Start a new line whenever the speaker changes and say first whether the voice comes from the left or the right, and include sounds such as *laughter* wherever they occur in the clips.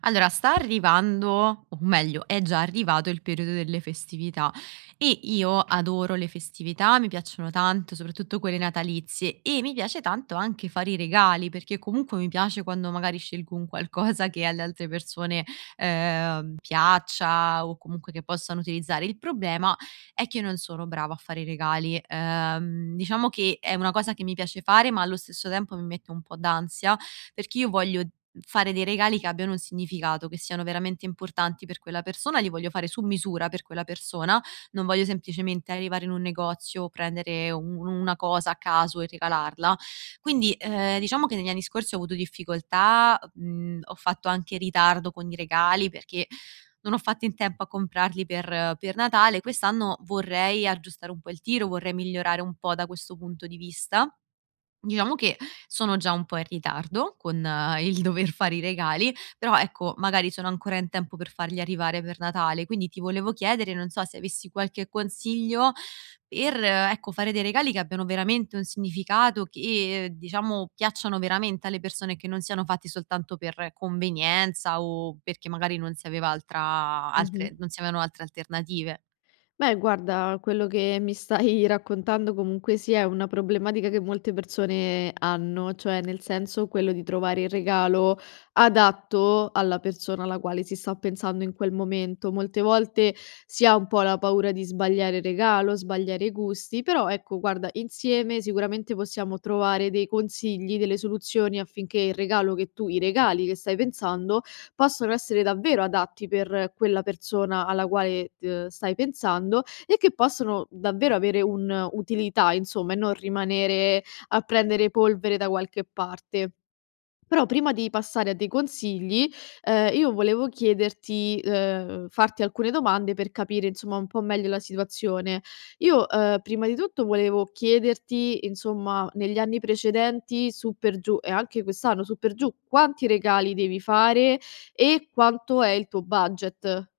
right: Allora, sta arrivando, o meglio, è già arrivato il periodo delle festività e io adoro le festività, mi piacciono tanto, soprattutto quelle natalizie e mi piace tanto anche fare i regali perché comunque mi piace quando magari scelgo un qualcosa che alle altre persone piaccia o comunque che possano utilizzare. Il problema è che io non sono brava a fare i regali. Diciamo che è una cosa che mi piace fare ma allo stesso tempo mi mette un po' d'ansia perché io voglio fare dei regali che abbiano un significato, che siano veramente importanti per quella persona, li voglio fare su misura per quella persona, non voglio semplicemente arrivare in un negozio, prendere una cosa a caso e regalarla. Quindi diciamo che negli anni scorsi ho avuto difficoltà, ho fatto anche ritardo con i regali perché non ho fatto in tempo a comprarli per Natale. Quest'anno vorrei aggiustare un po' il tiro, vorrei migliorare un po' da questo punto di vista. Diciamo che sono già un po' in ritardo con il dover fare i regali, però ecco, magari sono ancora in tempo per farli arrivare per Natale, quindi ti volevo chiedere, non so se avessi qualche consiglio per, ecco, fare dei regali che abbiano veramente un significato, che diciamo piacciono veramente alle persone, che non siano fatti soltanto per convenienza o perché magari non si aveva altra
left: Mh-mh.
right: altre non si avevano altre alternative.
left: Beh, guarda, quello che mi stai *laughs* raccontando comunque sia è una problematica che molte persone hanno, cioè nel senso quello di trovare il regalo adatto alla persona alla quale si sta pensando in quel momento. Molte volte si ha un po' la paura di sbagliare il regalo, sbagliare i gusti, però ecco, guarda, insieme sicuramente possiamo trovare dei consigli, delle soluzioni affinché il regalo che tu i regali che stai pensando possono essere davvero adatti per quella persona alla quale, stai pensando e che possono davvero avere un'utilità insomma e non rimanere a prendere polvere da qualche parte. Però prima di passare a dei consigli, io volevo chiederti farti alcune domande per capire insomma un po' meglio la situazione. Io, prima di tutto volevo chiederti, insomma, negli anni precedenti su per giù e anche quest'anno su per giù, quanti regali devi fare e quanto è il tuo budget?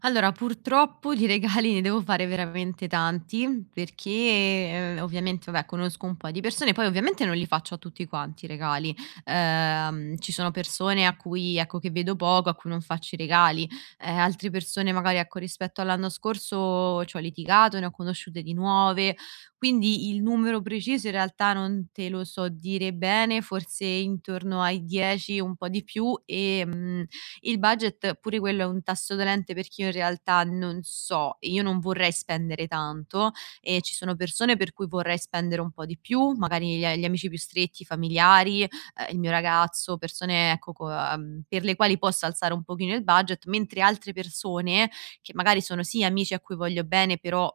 right: Allora, purtroppo di regali ne devo fare veramente tanti, perché ovviamente, vabbè, conosco un po' di persone, poi ovviamente non li faccio a tutti quanti i regali. Ci sono persone a cui ecco, che vedo poco, a cui non faccio i regali, altre persone magari, ecco, rispetto all'anno scorso c'ho litigato, ne ho conosciute di nuove, quindi il numero preciso in realtà non te lo so dire bene, forse intorno ai 10, un po' di più. Il budget pure quello è un tasto dolente perché io in realtà non so, io non vorrei spendere tanto e ci sono persone per cui vorrei spendere un po' di più, magari gli amici più stretti, i familiari, il mio ragazzo, persone ecco co per le quali posso alzare un pochino il budget, mentre altre persone che magari sono sì amici a cui voglio bene, però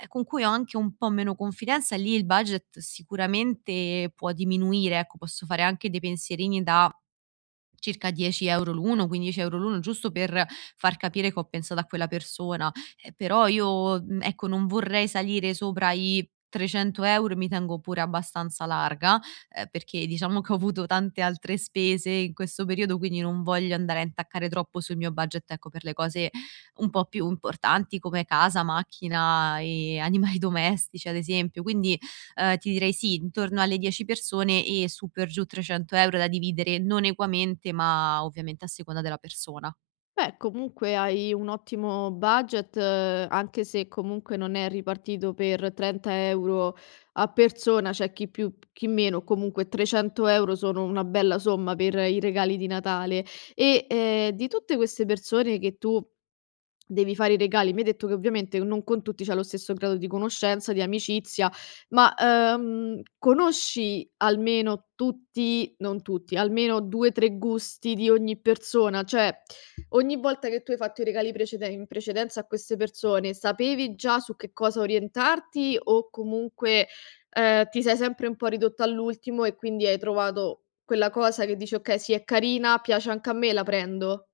right: con cui ho anche un po' meno confidenza, lì il budget sicuramente può diminuire, ecco, posso fare anche dei pensierini da circa 10 € l'uno, 15 € l'uno, giusto per far capire che ho pensato a quella persona. Però io, ecco, non vorrei salire sopra i 300 € e mi tengo pure abbastanza larga, perché diciamo che ho avuto tante altre spese in questo periodo, quindi non voglio andare a intaccare troppo sul mio budget, ecco, per le cose un po' più importanti come casa, macchina e animali domestici, ad esempio. Quindi, ti direi sì, intorno alle 10 persone e su per giù 300 € da dividere non equamente, ma ovviamente a seconda della persona.
left: Beh, comunque hai un ottimo budget, anche se comunque non è ripartito per 30 € a persona, c'è chi più, chi meno, comunque 300 € sono una bella somma per i regali di Natale. E di tutte queste persone che tu devi fare i regali. Mi hai detto che ovviamente non con tutti c'è lo stesso grado di conoscenza, di amicizia, ma, conosci almeno tutti non tutti, almeno 2, 3 gusti di ogni persona? Cioè, ogni volta che tu hai fatto i regali precede in precedenza a queste persone, sapevi già su che cosa orientarti o comunque, ti sei sempre un po' ridotta all'ultimo e quindi hai trovato quella cosa che dici: "Okay, sì, è carina, piace anche a me, la prendo"?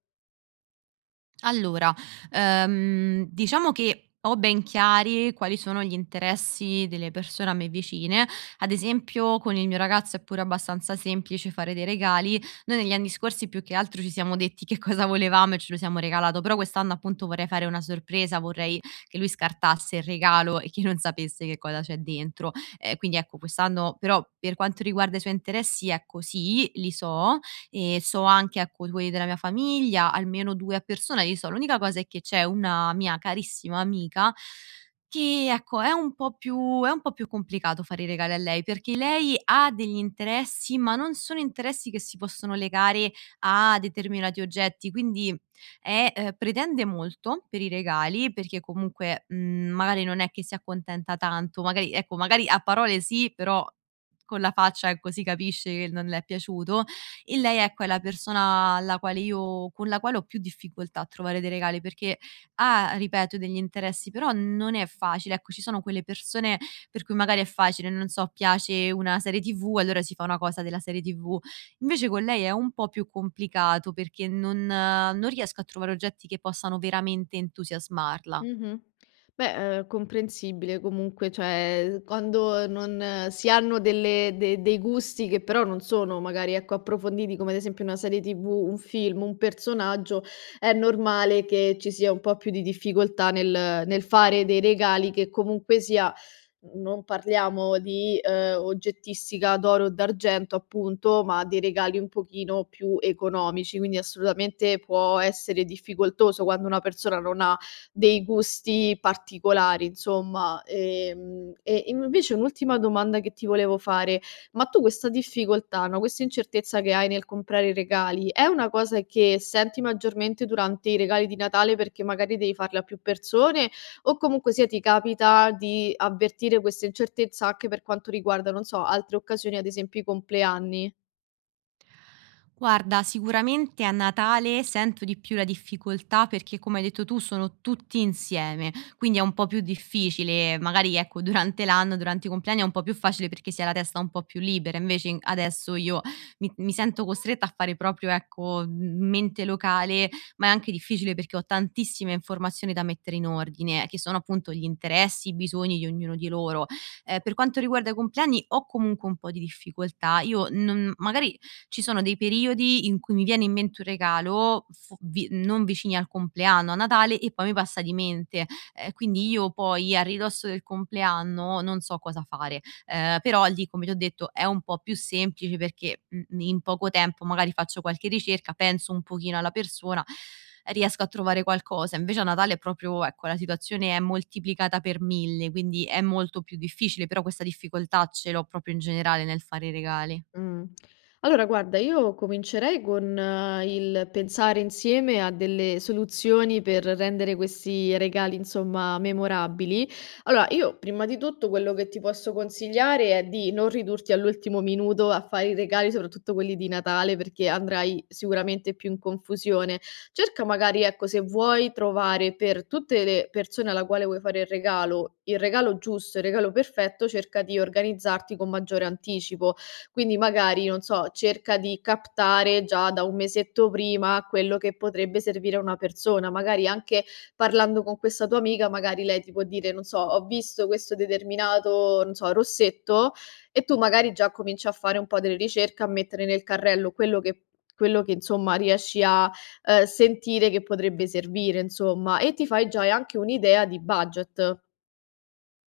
right: Allora, diciamo che ho ben chiari quali sono gli interessi delle persone a me vicine. Ad esempio, con il mio ragazzo è pure abbastanza semplice fare dei regali. Noi negli anni scorsi più che altro ci siamo detti che cosa volevamo e ce lo siamo regalato, però quest'anno appunto vorrei fare una sorpresa, vorrei che lui scartasse il regalo e che non sapesse che cosa c'è dentro. Quindi ecco, quest'anno però per quanto riguarda i suoi interessi è così, li so, e so anche, ecco, quelli della mia famiglia, almeno 2 a persona li so. L'unica cosa è che c'è una mia carissima amica che, ecco, è un po' più complicato fare i regali a lei, perché lei ha degli interessi, ma non sono interessi che si possono legare a determinati oggetti, quindi è pretende molto per i regali, perché comunque, magari non è che si accontenta tanto, magari ecco, magari a parole sì, però con la faccia, ecco, si capisce che non le è piaciuto e lei ecco è la persona alla quale io con la quale ho più difficoltà a trovare dei regali perché ha, ripeto, degli interessi, però non è facile. Ecco, ci sono quelle persone per cui magari è facile, non so, piace una serie TV, allora si fa una cosa della serie TV. Invece con lei è un po' più complicato perché non riesco a trovare oggetti che possano veramente entusiasmarla.
left: Mh-mh. Beh, comprensibile comunque, cioè quando non si hanno delle de dei gusti che però non sono magari, ecco, approfonditi come ad esempio una serie TV, un film, un personaggio, è normale che ci sia un po' più di difficoltà nel fare dei regali che comunque sia non parliamo di, oggettistica d'oro o d'argento appunto, ma dei regali un pochino più economici, quindi assolutamente può essere difficoltoso quando una persona non ha dei gusti particolari insomma. E invece un'ultima domanda che ti volevo fare: ma tu questa difficoltà, no, questa incertezza che hai nel comprare i regali, è una cosa che senti maggiormente durante i regali di Natale perché magari devi farli a più persone, o comunque sia ti capita di avvertire questa incertezza anche per quanto riguarda, non so, altre occasioni, ad esempio i compleanni?
right: Guarda, sicuramente a Natale sento di più la difficoltà perché, come hai detto tu, sono tutti insieme, quindi è un po' più difficile. Magari, ecco, durante l'anno, durante i compleanni è un po' più facile perché si ha la testa un po' più libera. Invece adesso io mi sento costretta a fare proprio, ecco, mente locale, ma è anche difficile perché ho tantissime informazioni da mettere in ordine, che sono appunto gli interessi, i bisogni di ognuno di loro. Per quanto riguarda i compleanni, ho comunque un po' di difficoltà. Io non- magari ci sono dei periodi in cui mi viene in mente un regalo f vi non vicini al compleanno, a Natale e poi mi passa di mente. Quindi io poi a ridosso del compleanno non so cosa fare, però lì, come ti ho detto, è un po' più semplice perché, in poco tempo magari faccio qualche ricerca, penso un pochino alla persona, riesco a trovare qualcosa. Invece a Natale è proprio ecco, la situazione è moltiplicata per 1000, quindi è molto più difficile, però questa difficoltà ce l'ho proprio in generale nel fare i regali.
left: Mh. Allora guarda, io comincerei con il pensare insieme a delle soluzioni per rendere questi regali, insomma, memorabili. Allora, io prima di tutto quello che ti posso consigliare è di non ridurti all'ultimo minuto a fare i regali, soprattutto quelli di Natale, perché andrai sicuramente più in confusione. Cerca magari, ecco, se vuoi trovare per tutte le persone alla quale vuoi fare il regalo giusto, il regalo perfetto, cerca di organizzarti con maggiore anticipo. Quindi magari, non so, cerca di captare già da un mesetto prima quello che potrebbe servire a una persona, magari anche parlando con questa tua amica, magari lei ti può dire, non so, ho visto questo determinato, non so, rossetto e tu magari già cominci a fare un po' delle ricerche, a mettere nel carrello quello che insomma riesci a, sentire che potrebbe servire insomma e ti fai già anche un'idea di budget.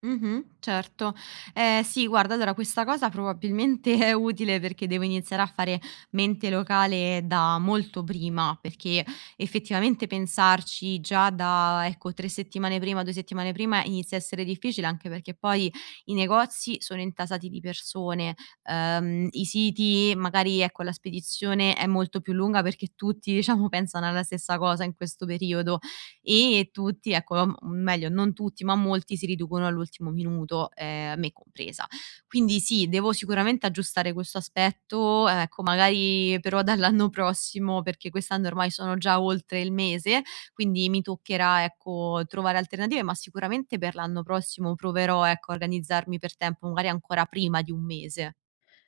right: Mh-mh, certo. Sì guarda, allora questa cosa probabilmente *laughs* è utile perché devo iniziare a fare mente locale da molto prima, perché effettivamente pensarci già da, ecco, 3 settimane prima, 2 settimane prima inizia a essere difficile, anche perché poi i negozi sono intasati di persone, i siti magari, ecco, la spedizione è molto più lunga perché tutti, *laughs* diciamo, pensano alla stessa cosa in questo periodo e tutti ecco, m meglio non tutti, ma molti si riducono all'ultimo minuto, me compresa. Quindi sì, devo sicuramente aggiustare questo aspetto, ecco magari però dall'anno prossimo, perché quest'anno ormai sono già oltre il mese, quindi mi toccherà ecco, trovare alternative, ma sicuramente per l'anno prossimo proverò ecco, a organizzarmi per tempo, magari ancora prima di un mese.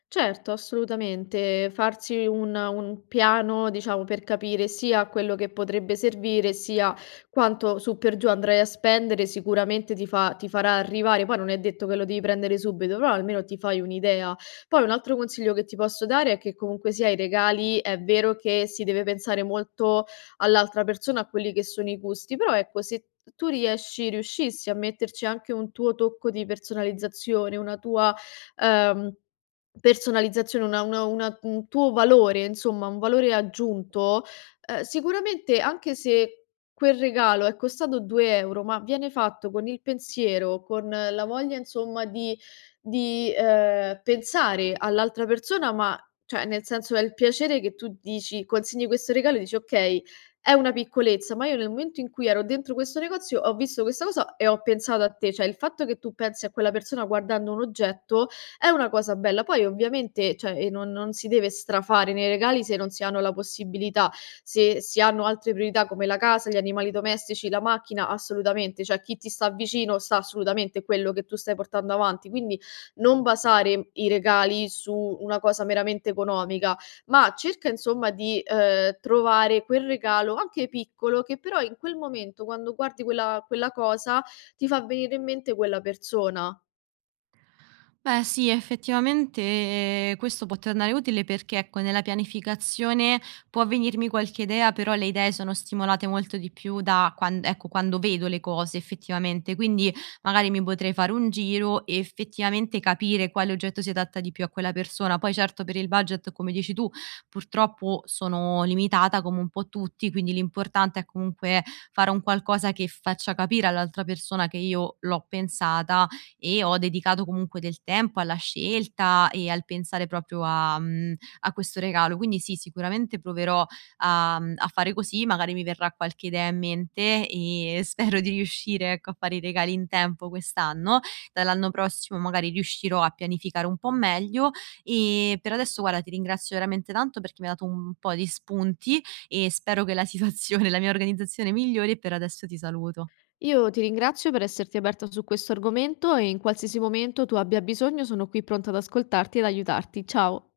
left: Certo, assolutamente. Farsi un piano, diciamo, per capire sia quello che potrebbe servire, sia quanto su per giù andrai a spendere, sicuramente ti farà arrivare poi non è detto che lo devi prendere subito, però almeno ti fai un'idea. Poi un altro consiglio che ti posso dare è che comunque sia i regali è vero che si deve pensare molto all'altra persona, a quelli che sono i gusti, però ecco se tu riesci riuscissi a metterci anche un tuo tocco di personalizzazione, ehm personalizzazione, una un tuo valore, insomma, un valore aggiunto, sicuramente anche se quel regalo è costato 2 €, ma viene fatto con il pensiero, con la voglia insomma di pensare all'altra persona, ma cioè nel senso è il piacere che tu dici consegni questo regalo e dici: "Okay, è una piccolezza, ma io nel momento in cui ero dentro questo negozio ho visto questa cosa e ho pensato a te." Cioè il fatto che tu pensi a quella persona guardando un oggetto è una cosa bella. Poi ovviamente, cioè, non si deve strafare nei regali se non si hanno la possibilità. Se si hanno altre priorità come la casa, gli animali domestici, la macchina, assolutamente. Cioè, chi ti sta vicino sa assolutamente quello che tu stai portando avanti. Quindi non basare i regali su una cosa meramente economica, ma cerca insomma di, trovare quel regalo, anche piccolo, che però in quel momento, quando guardi quella cosa, ti fa venire in mente quella persona.
right: Beh sì, effettivamente, questo può tornare utile perché, ecco, nella pianificazione può venirmi qualche idea, però le idee sono stimolate molto di più da quan ecco, quando vedo le cose effettivamente. Quindi magari mi potrei fare un giro e effettivamente capire quale oggetto si adatta di più a quella persona. Poi certo per il budget, come dici tu, purtroppo sono limitata come un po' tutti, quindi l'importante è comunque fare un qualcosa che faccia capire all'altra persona che io l'ho pensata e ho dedicato comunque del tempo alla scelta e al pensare proprio a questo regalo. Quindi sì, sicuramente proverò a fare così, magari mi verrà qualche idea in mente e *laughs* spero di riuscire, ecco, a fare i regali in tempo quest'anno. Dall'anno prossimo magari riuscirò a pianificare un po' meglio e per adesso guarda ti ringrazio veramente tanto perché mi hai dato un po' di spunti e spero che la situazione la mia organizzazione migliori e per adesso ti saluto.
left: Io ti ringrazio per esserti aperta su questo argomento e in qualsiasi momento tu abbia bisogno sono qui pronta ad ascoltarti ed aiutarti. Ciao.